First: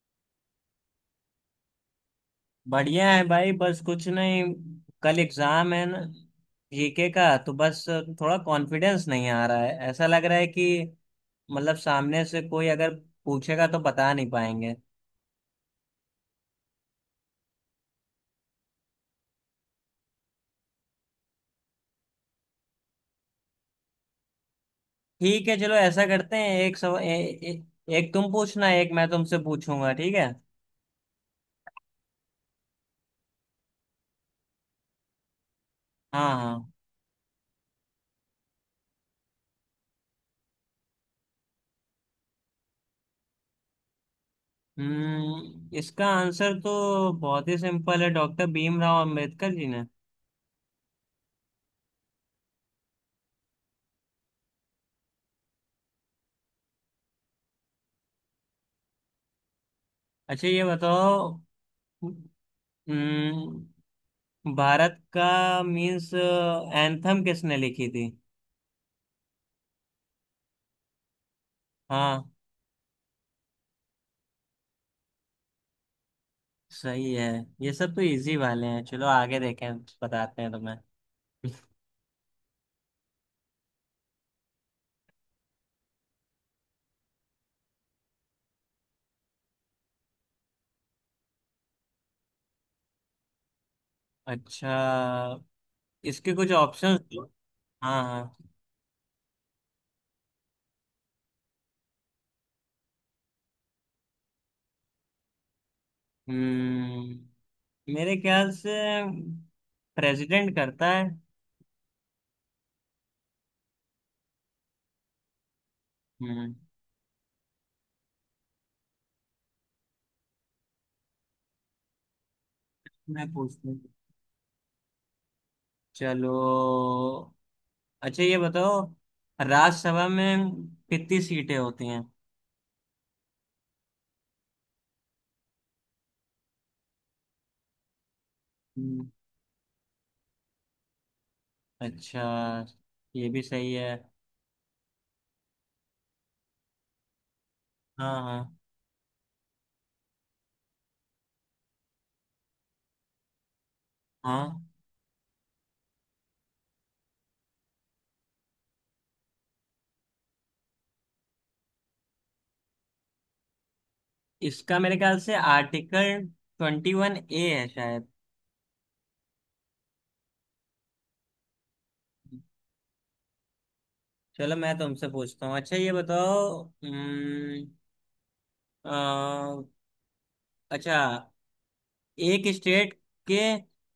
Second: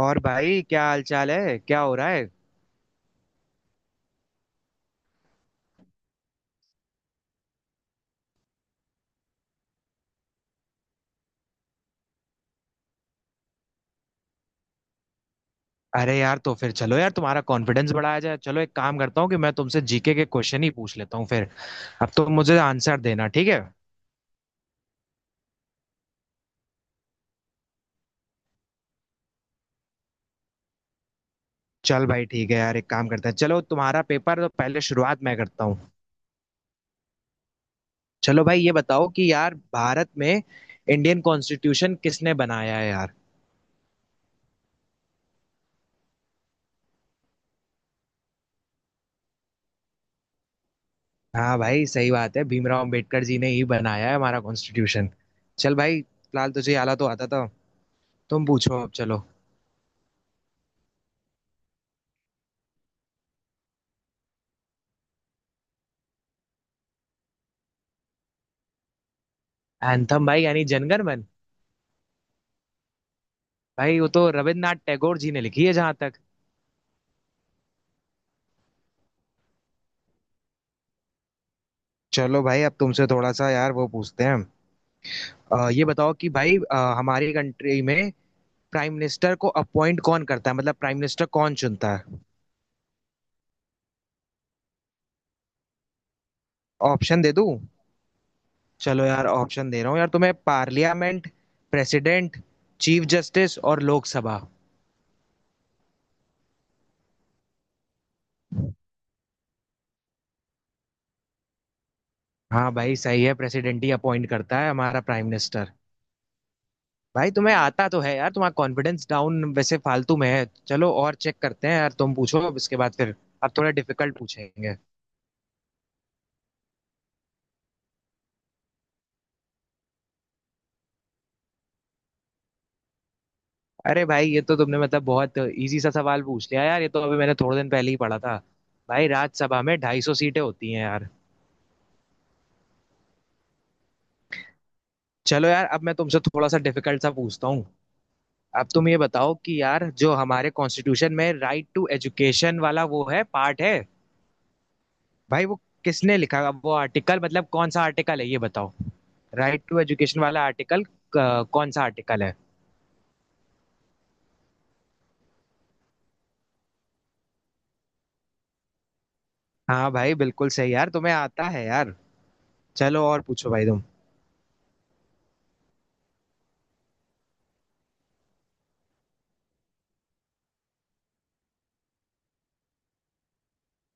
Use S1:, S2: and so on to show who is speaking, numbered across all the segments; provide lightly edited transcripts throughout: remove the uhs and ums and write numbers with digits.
S1: और भाई क्या हाल चाल है, क्या हो रहा है।
S2: बढ़िया है भाई। बस कुछ नहीं। कल एग्जाम है ना। जीके का तो बस थोड़ा कॉन्फिडेंस नहीं आ रहा है। ऐसा लग रहा है कि मतलब सामने से कोई अगर पूछेगा तो बता नहीं पाएंगे।
S1: अरे यार, तो फिर चलो यार, तुम्हारा कॉन्फिडेंस बढ़ाया जाए। चलो एक काम करता हूँ कि मैं तुमसे जीके के क्वेश्चन ही पूछ लेता हूँ फिर। अब तुम मुझे आंसर देना, ठीक है।
S2: ठीक है। चलो ऐसा करते हैं। एक सव, ए, ए, एक तुम पूछना, एक मैं तुमसे पूछूंगा। ठीक है।
S1: चल भाई ठीक है यार, एक काम करते हैं, चलो तुम्हारा पेपर तो पहले, शुरुआत मैं करता हूँ।
S2: हाँ, हाँ।
S1: चलो भाई ये बताओ कि यार भारत में इंडियन कॉन्स्टिट्यूशन किसने बनाया है यार।
S2: इसका आंसर तो बहुत ही सिंपल है। डॉक्टर भीमराव अंबेडकर जी ने।
S1: हाँ भाई, सही बात है, भीमराव अंबेडकर जी ने ही बनाया है हमारा कॉन्स्टिट्यूशन। चल भाई, फिलहाल तुझे आला तो आता था। तुम पूछो अब, चलो।
S2: अच्छा, ये बताओ। हम्म, भारत का मीन्स एंथम किसने लिखी थी?
S1: एंथम भाई यानी जनगण मन।
S2: हाँ।
S1: भाई वो तो रविन्द्रनाथ टैगोर जी ने लिखी है जहां तक।
S2: सही है। ये सब तो इजी वाले हैं। चलो आगे देखें। बताते हैं तुम्हें।
S1: चलो भाई, अब तुमसे थोड़ा सा यार वो पूछते हैं। ये बताओ कि भाई, हमारी कंट्री में प्राइम मिनिस्टर को अपॉइंट कौन करता है, मतलब प्राइम मिनिस्टर कौन चुनता है।
S2: अच्छा, इसके कुछ ऑप्शंस
S1: ऑप्शन
S2: दो।
S1: दे दूं?
S2: हाँ, हाँ।
S1: चलो यार, ऑप्शन दे रहा हूँ यार तुम्हें। पार्लियामेंट, प्रेसिडेंट, चीफ जस्टिस और लोकसभा।
S2: हम्म मेरे ख्याल से प्रेसिडेंट करता है।
S1: हाँ भाई सही है, प्रेसिडेंट ही अपॉइंट करता है हमारा प्राइम मिनिस्टर।
S2: हम्म।
S1: भाई तुम्हें आता तो है यार, तुम्हारा कॉन्फिडेंस डाउन वैसे फालतू में है। चलो और चेक करते हैं यार, तुम पूछो अब इसके बाद फिर।
S2: मैं
S1: अब
S2: पूछती
S1: थोड़ा
S2: हूँ।
S1: डिफिकल्ट पूछेंगे।
S2: चलो। अच्छा, ये बताओ, राज्यसभा में कितनी सीटें होती हैं?
S1: अरे भाई, ये तो तुमने मतलब बहुत इजी सा सवाल पूछ लिया यार, ये तो अभी मैंने थोड़े दिन पहले ही पढ़ा था। भाई,
S2: हम्म।
S1: राज्यसभा में 250 सीटें होती हैं यार।
S2: अच्छा। ये भी सही है।
S1: चलो यार, अब मैं तुमसे थोड़ा सा डिफिकल्ट सा पूछता हूँ।
S2: हाँ, हाँ।
S1: अब तुम ये बताओ कि यार, जो हमारे कॉन्स्टिट्यूशन में राइट टू एजुकेशन वाला वो है, पार्ट है।
S2: हाँ।
S1: भाई वो किसने लिखा, अब वो आर्टिकल, मतलब कौन सा आर्टिकल है ये बताओ। राइट टू एजुकेशन वाला आर्टिकल कौन सा आर्टिकल है।
S2: इसका मेरे ख्याल से आर्टिकल 21A है शायद।
S1: हाँ भाई बिल्कुल सही, यार तुम्हें आता है यार। चलो और पूछो भाई तुम।
S2: चलो, मैं तुमसे पूछता हूँ। अच्छा, ये बताओ। अ, अच्छा, एक स्टेट के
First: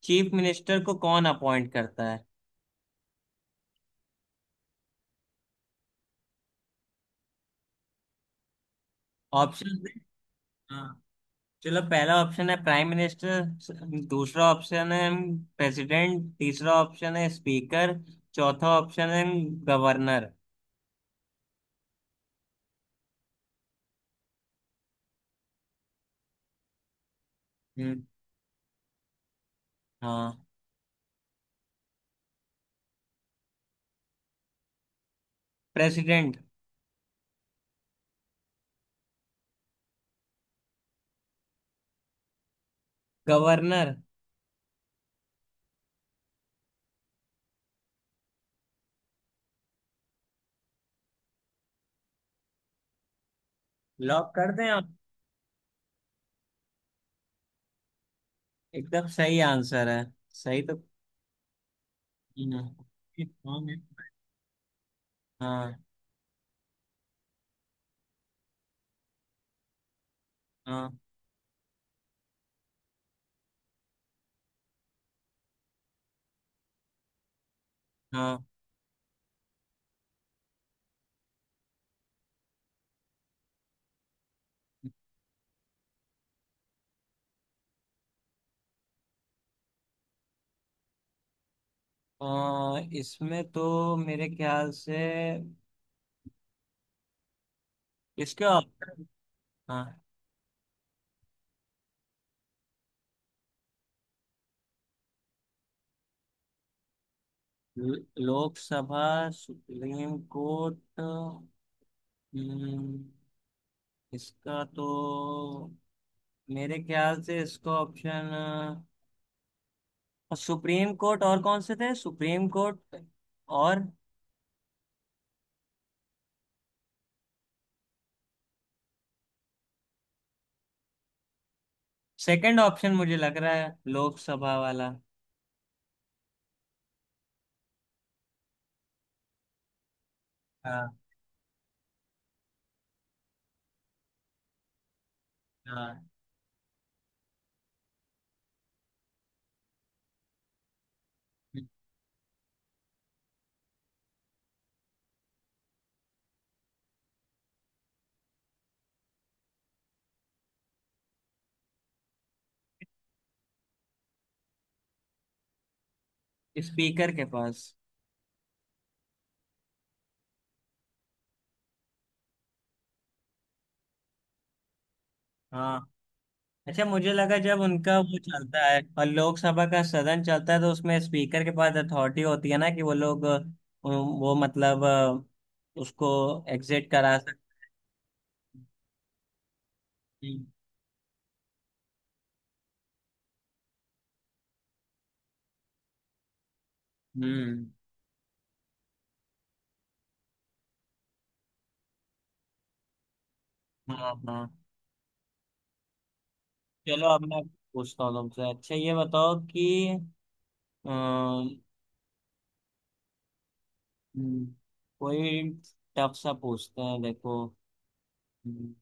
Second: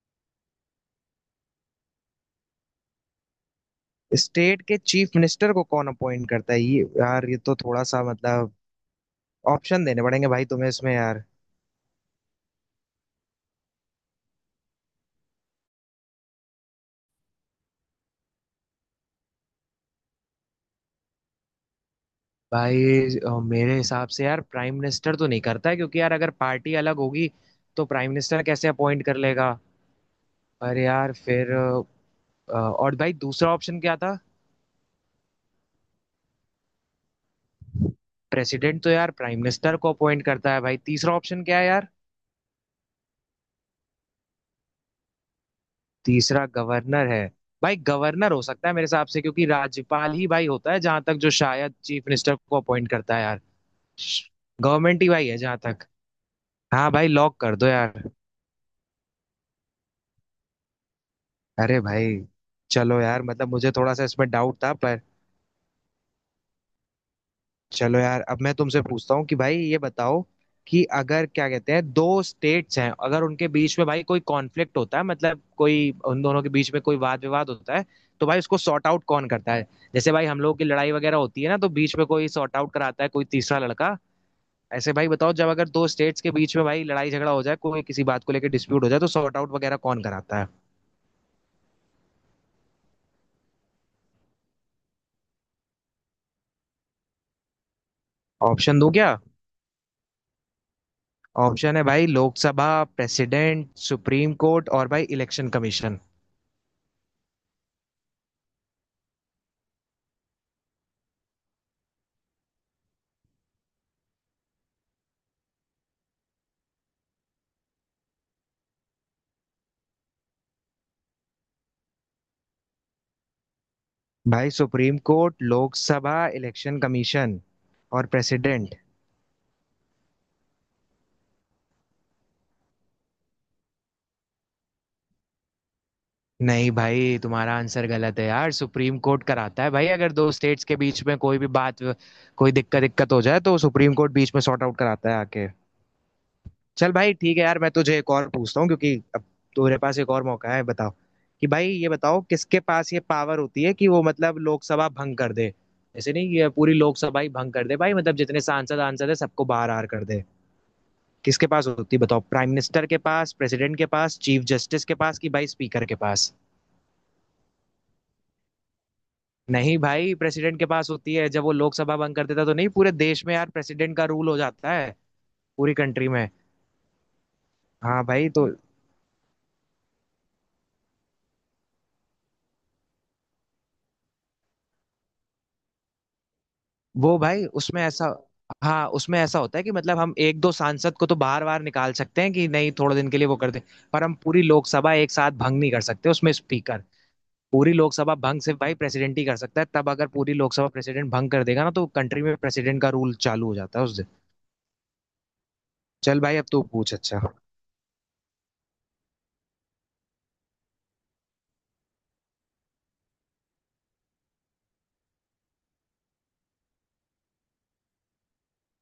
S2: चीफ मिनिस्टर को कौन अपॉइंट करता है?
S1: स्टेट के चीफ मिनिस्टर को कौन अपॉइंट करता है, ये यार ये तो थोड़ा सा मतलब ऑप्शन
S2: ऑप्शन?
S1: देने पड़ेंगे भाई तुम्हें
S2: हाँ।
S1: इसमें यार।
S2: चलो, पहला ऑप्शन है प्राइम मिनिस्टर। दूसरा ऑप्शन है प्रेसिडेंट। तीसरा ऑप्शन है स्पीकर। चौथा ऑप्शन है गवर्नर।
S1: भाई, मेरे हिसाब से यार, प्राइम मिनिस्टर तो नहीं करता है, क्योंकि यार अगर पार्टी अलग होगी तो
S2: हम्म।
S1: प्राइम मिनिस्टर कैसे अपॉइंट कर लेगा।
S2: हाँ।
S1: पर यार फिर और भाई, दूसरा ऑप्शन क्या था?
S2: प्रेसिडेंट।
S1: प्रेसिडेंट तो यार प्राइम मिनिस्टर को अपॉइंट करता है भाई। तीसरा ऑप्शन क्या है यार?
S2: गवर्नर।
S1: तीसरा गवर्नर है। भाई, गवर्नर हो सकता है मेरे हिसाब से, क्योंकि राज्यपाल ही भाई होता है जहां तक, जो शायद चीफ मिनिस्टर को अपॉइंट करता है यार।
S2: लॉक कर दें आप?
S1: गवर्नमेंट ही भाई है जहां तक। हाँ भाई, लॉक कर दो यार।
S2: एकदम सही आंसर है। सही तो।
S1: अरे भाई!
S2: हाँ।
S1: चलो यार, मतलब मुझे थोड़ा सा इसमें डाउट था पर।
S2: हाँ।
S1: चलो यार, अब मैं तुमसे पूछता हूँ कि भाई ये बताओ कि
S2: हाँ।
S1: अगर, क्या कहते हैं, दो स्टेट्स हैं, अगर उनके बीच में भाई कोई कॉन्फ्लिक्ट होता है, मतलब कोई उन दोनों के बीच में कोई वाद विवाद होता है, तो भाई
S2: हाँ।
S1: उसको सॉर्ट आउट कौन करता है। जैसे भाई हम लोगों की लड़ाई वगैरह होती है ना, तो बीच में कोई सॉर्ट आउट कराता है, कोई तीसरा लड़का। ऐसे भाई बताओ, जब अगर दो स्टेट्स के बीच में भाई लड़ाई झगड़ा हो जाए, कोई किसी बात को लेकर डिस्प्यूट हो जाए, तो सॉर्ट आउट वगैरह कौन कराता है।
S2: इसमें तो मेरे ख्याल से, इसके आप।
S1: ऑप्शन दूं क्या?
S2: हाँ।
S1: ऑप्शन है भाई, लोकसभा, प्रेसिडेंट, सुप्रीम कोर्ट और भाई इलेक्शन कमीशन।
S2: ल- लोकसभा, सुप्रीम कोर्ट। हम्म, इसका तो मेरे ख्याल से इसको ऑप्शन सुप्रीम कोर्ट। और कौन से थे? सुप्रीम कोर्ट और।
S1: भाई, supreme court, Lok Sabha, election commission और प्रेसिडेंट।
S2: सेकंड ऑप्शन मुझे लग रहा है लोकसभा वाला।
S1: नहीं भाई, तुम्हारा आंसर गलत है यार। सुप्रीम कोर्ट कराता है भाई, अगर दो स्टेट्स के
S2: हाँ।
S1: बीच में कोई भी बात, कोई दिक्कत दिक्कत हो जाए, तो सुप्रीम कोर्ट बीच में सॉर्ट आउट कराता है आके।
S2: हाँ।
S1: चल भाई ठीक है यार, मैं तुझे एक और पूछता हूँ, क्योंकि अब तुम्हारे पास एक और मौका है। बताओ कि भाई ये बताओ, किसके पास ये पावर होती है कि वो मतलब लोकसभा भंग कर दे। ऐसे नहीं कि पूरी लोकसभा ही भंग कर दे भाई, मतलब जितने सांसद आंसद है, सबको बाहर आर कर दे। किसके पास होती है बताओ? प्राइम मिनिस्टर के पास, प्रेसिडेंट के पास, चीफ जस्टिस के पास, कि भाई स्पीकर के पास।
S2: स्पीकर के पास।
S1: नहीं भाई, प्रेसिडेंट के पास होती है। जब वो लोकसभा भंग कर देता तो नहीं, पूरे देश में यार प्रेसिडेंट का रूल हो जाता है, पूरी
S2: हाँ।
S1: कंट्री में।
S2: अच्छा, मुझे लगा जब उनका
S1: हाँ
S2: वो
S1: भाई, तो
S2: चलता है और लोकसभा का सदन चलता है, तो उसमें स्पीकर के पास अथॉरिटी होती है ना कि वो लोग वो मतलब उसको एग्जिट करा
S1: वो भाई
S2: सकते
S1: उसमें ऐसा, हाँ उसमें ऐसा होता है कि मतलब हम एक
S2: हैं।
S1: दो सांसद को तो बार बार निकाल सकते हैं, कि नहीं थोड़े दिन के लिए वो कर दे। पर हम पूरी लोकसभा एक साथ भंग नहीं कर सकते उसमें स्पीकर।
S2: हम्म।
S1: पूरी लोकसभा भंग सिर्फ भाई प्रेसिडेंट ही कर सकता है। तब अगर पूरी लोकसभा प्रेसिडेंट भंग कर देगा ना, तो कंट्री में प्रेसिडेंट का रूल चालू हो जाता है
S2: हाँ।
S1: उस दिन।
S2: हाँ।
S1: चल भाई, अब तू पूछ।
S2: चलो,
S1: अच्छा,
S2: अब मैं पूछता हूँ तुमसे। अच्छा, ये बताओ कि अ, हम्म, कोई टफ सा पूछते हैं देखो। हम्म।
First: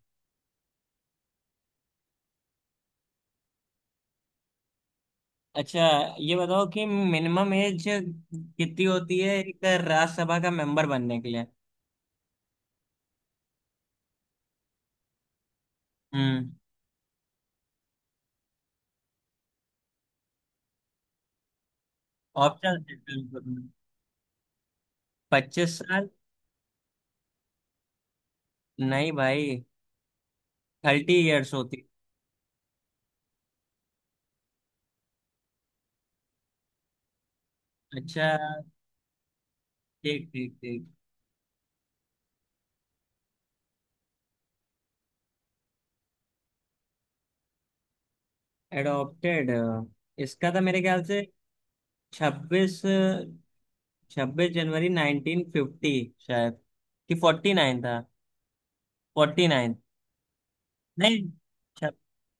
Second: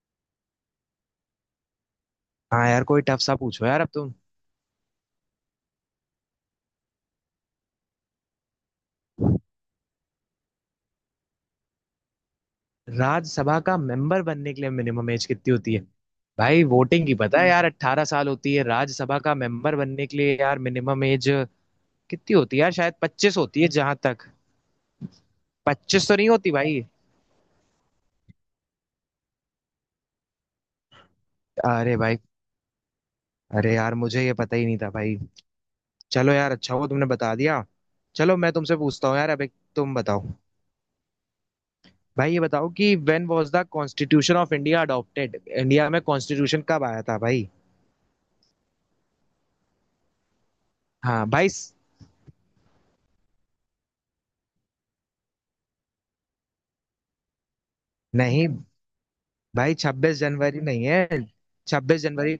S1: हाँ यार, कोई टफ सा पूछो यार अब तुम।
S2: अच्छा, ये बताओ कि मिनिमम एज कितनी होती है एक राज्यसभा का मेंबर बनने के लिए?
S1: राज्यसभा का मेंबर बनने के लिए मिनिमम एज कितनी होती है?
S2: हम्म।
S1: भाई वोटिंग की पता है, यार 18 साल होती है। राज्यसभा का मेंबर बनने के लिए यार मिनिमम एज कितनी होती है यार?
S2: ऑप्शन?
S1: शायद 25 होती है जहां तक।
S2: 25 साल।
S1: 25 तो नहीं होती भाई?
S2: नहीं भाई। 30 इयर्स होती।
S1: अरे भाई, अरे यार, मुझे ये पता ही नहीं था भाई। चलो यार, अच्छा हुआ तुमने बता दिया।
S2: अच्छा।
S1: चलो मैं तुमसे पूछता हूँ यार अब, एक तुम बताओ।
S2: ठीक, ठीक, ठीक।
S1: भाई ये बताओ कि when was the constitution of India adopted, India में कॉन्स्टिट्यूशन कब आया था भाई।
S2: एडॉप्टेड? इसका था मेरे ख्याल से।
S1: हाँ भाई
S2: छब्बीस, 26 जनवरी 1950 शायद। कि 49 था।
S1: नहीं
S2: फोर्टी
S1: भाई,
S2: नाइन
S1: छब्बीस जनवरी नहीं है।
S2: नहीं। छब-
S1: छब्बीस जनवरी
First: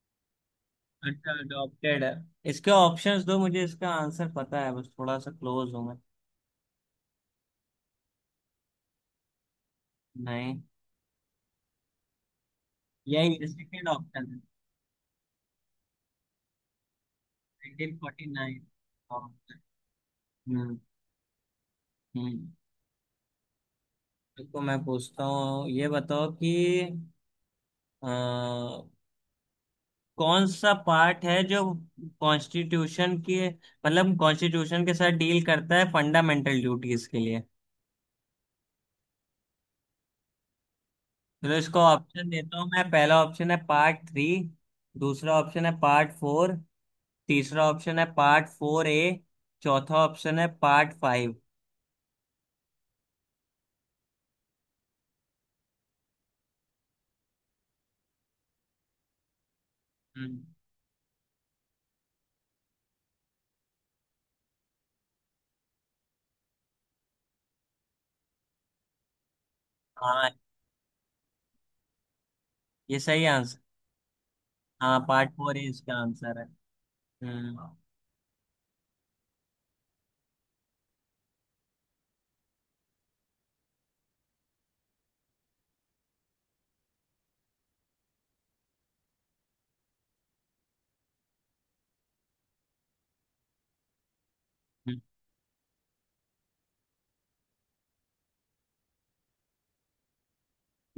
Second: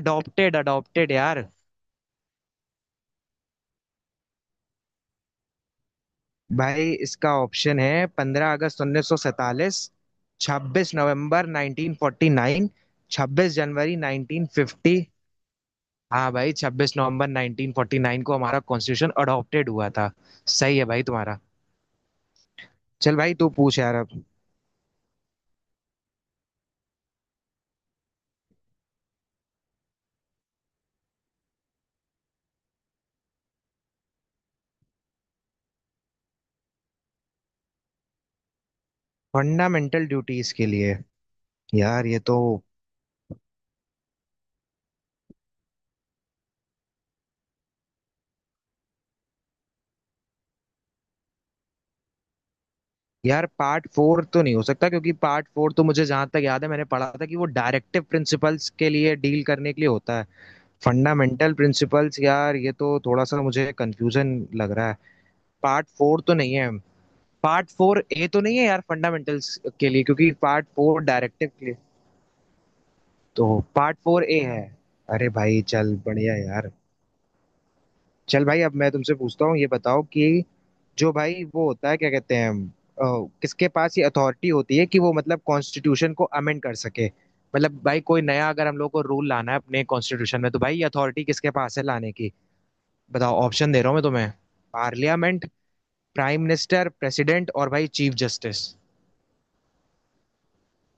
S1: अडॉप्टेड, अडॉप्टेड
S2: अच्छा,
S1: यार।
S2: अडॉप्टेड। इसके ऑप्शंस दो, मुझे इसका आंसर पता है, बस थोड़ा सा क्लोज हूँ।
S1: भाई, इसका ऑप्शन है 15 अगस्त 1947,
S2: नहीं।
S1: 26 नवंबर 1949,
S2: यही
S1: छब्बीस
S2: सेकेंड
S1: जनवरी
S2: ऑप्शन है।
S1: नाइनटीन फिफ्टी हाँ भाई, 26 नवंबर 1949 को हमारा
S2: 1949
S1: कॉन्स्टिट्यूशन
S2: ऑप्शन।
S1: अडॉप्टेड हुआ था। सही
S2: हम्म।
S1: है भाई, तुम्हारा।
S2: हम्म।
S1: चल भाई तू पूछ यार अब।
S2: देखो, मैं पूछता हूँ, ये बताओ कि अ, कौन सा पार्ट है जो कॉन्स्टिट्यूशन के मतलब कॉन्स्टिट्यूशन के साथ डील करता है फंडामेंटल ड्यूटीज के लिए?
S1: फंडामेंटल ड्यूटीज के लिए?
S2: तो इसको
S1: यार ये
S2: ऑप्शन
S1: तो,
S2: देता हूँ मैं। पहला ऑप्शन है पार्ट थ्री। दूसरा ऑप्शन है पार्ट फोर। तीसरा ऑप्शन है पार्ट फोर ए। चौथा ऑप्शन है पार्ट फाइव।
S1: यार पार्ट फोर तो नहीं हो सकता, क्योंकि पार्ट फोर तो मुझे जहां तक याद है, मैंने पढ़ा था कि वो डायरेक्टिव प्रिंसिपल्स के लिए डील करने के लिए होता है।
S2: हम्म।
S1: फंडामेंटल प्रिंसिपल्स यार, ये तो थोड़ा सा मुझे कंफ्यूजन लग रहा है। पार्ट फोर तो नहीं है, पार्ट फोर ए तो नहीं है यार फंडामेंटल्स के लिए,
S2: हाँ,
S1: क्योंकि पार्ट फोर डायरेक्टिव के लिए,
S2: ये सही।
S1: तो पार्ट फोर ए है।
S2: हाँ,
S1: अरे
S2: पार्ट फोर
S1: भाई,
S2: ही इसका
S1: चल बढ़िया
S2: आंसर है।
S1: यार।
S2: हम्म।
S1: चल भाई, अब मैं तुमसे पूछता हूँ, ये बताओ कि जो भाई वो होता है, क्या कहते हैं, किसके पास ये अथॉरिटी होती है कि वो मतलब कॉन्स्टिट्यूशन को अमेंड कर सके। मतलब भाई कोई नया अगर हम लोग को रूल लाना है अपने कॉन्स्टिट्यूशन में, तो भाई ये अथॉरिटी किसके पास है लाने की। बताओ, ऑप्शन दे रहा हूँ मैं तुम्हें,
S2: हम्म।
S1: पार्लियामेंट, प्राइम मिनिस्टर, प्रेसिडेंट और भाई चीफ जस्टिस।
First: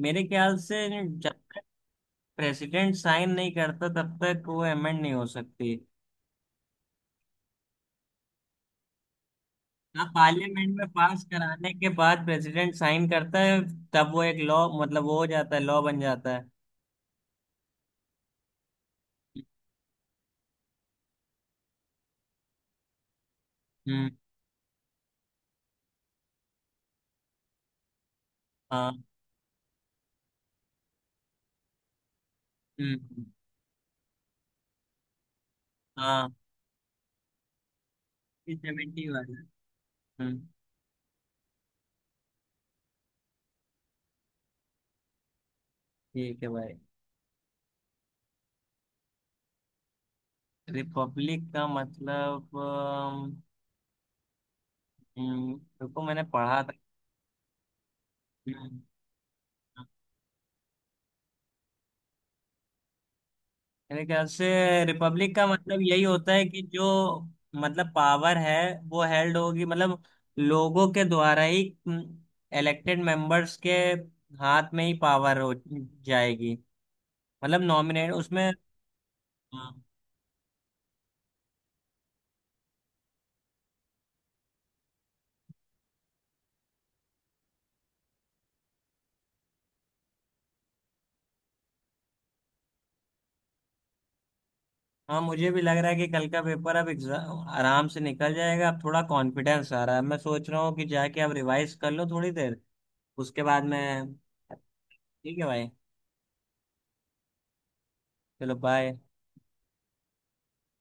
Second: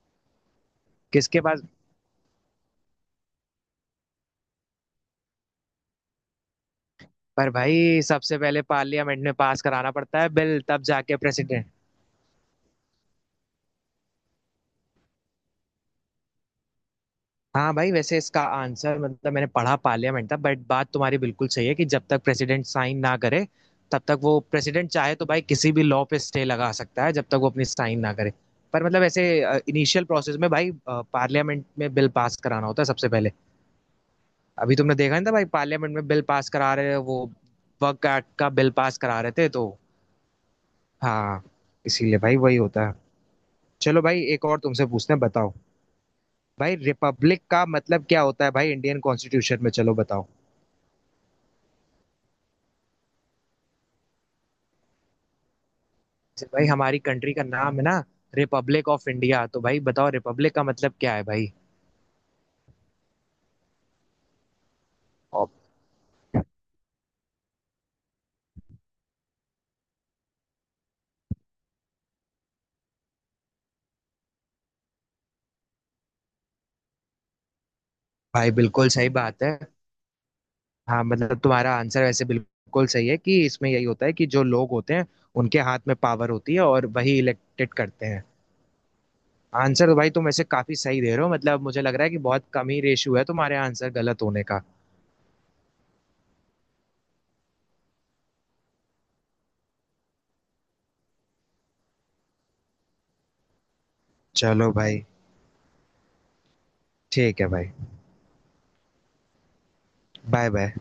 S2: मेरे ख्याल से जब
S1: किसके पास?
S2: प्रेसिडेंट साइन नहीं करता तब तक वो अमेंड नहीं हो सकती।
S1: पर भाई सबसे पहले पार्लियामेंट में पास कराना
S2: हाँ,
S1: पड़ता है बिल,
S2: पार्लियामेंट
S1: तब
S2: में
S1: जाके
S2: पास
S1: प्रेसिडेंट।
S2: कराने के बाद प्रेसिडेंट साइन करता है, तब वो एक लॉ मतलब वो हो जाता है, लॉ बन जाता है।
S1: हाँ भाई, वैसे इसका आंसर मतलब मैंने पढ़ा पार्लियामेंट था, बट बात तुम्हारी बिल्कुल सही है कि जब तक प्रेसिडेंट साइन ना करे, तब
S2: हम्म।
S1: तक वो, प्रेसिडेंट चाहे तो भाई किसी भी लॉ पे स्टे लगा सकता है जब तक वो अपनी साइन ना करे। पर
S2: हाँ।
S1: मतलब ऐसे इनिशियल प्रोसेस में भाई पार्लियामेंट में बिल पास कराना होता है सबसे
S2: हम्म।
S1: पहले। अभी तुमने देखा नहीं था भाई, पार्लियामेंट में बिल
S2: हाँ।
S1: पास करा रहे हैं वो, वर्क एक्ट का बिल पास
S2: 70
S1: करा रहे
S2: वाला।
S1: थे तो।
S2: हम्म।
S1: हाँ, इसीलिए भाई वही होता है। चलो भाई एक और तुमसे पूछते हैं, बताओ।
S2: ठीक है भाई।
S1: भाई रिपब्लिक का मतलब क्या होता है भाई इंडियन कॉन्स्टिट्यूशन में, चलो बताओ।
S2: रिपब्लिक का मतलब रुको, मैंने
S1: जैसे
S2: पढ़ा
S1: भाई
S2: था।
S1: हमारी कंट्री का नाम है ना,
S2: हम्म,
S1: रिपब्लिक ऑफ इंडिया, तो भाई बताओ रिपब्लिक का मतलब क्या है भाई।
S2: मेरे ख्याल से रिपब्लिक का
S1: और?
S2: मतलब यही होता है कि जो मतलब पावर है वो हेल्ड होगी मतलब लोगों के द्वारा ही, इलेक्टेड मेंबर्स के हाथ में ही पावर हो जाएगी, मतलब नॉमिनेट
S1: भाई
S2: उसमें।
S1: बिल्कुल सही बात है।
S2: हाँ।
S1: हाँ मतलब तुम्हारा आंसर वैसे बिल्कुल सही है, कि इसमें यही होता है कि जो लोग होते हैं, उनके हाथ में पावर होती है और वही इलेक्टेड करते हैं। आंसर तो भाई तुम ऐसे काफी सही दे रहे हो, मतलब मुझे लग रहा है कि बहुत कम ही रेशियो है तुम्हारे आंसर गलत होने का।
S2: हाँ, मुझे भी लग रहा है कि कल का पेपर, अब एग्जाम आराम से निकल जाएगा। अब थोड़ा कॉन्फिडेंस आ रहा है। मैं सोच रहा हूँ कि जाके अब रिवाइज कर लो थोड़ी देर। उसके बाद मैं।
S1: चलो भाई
S2: ठीक है भाई।
S1: ठीक है भाई,
S2: चलो, बाय।
S1: Bye bye.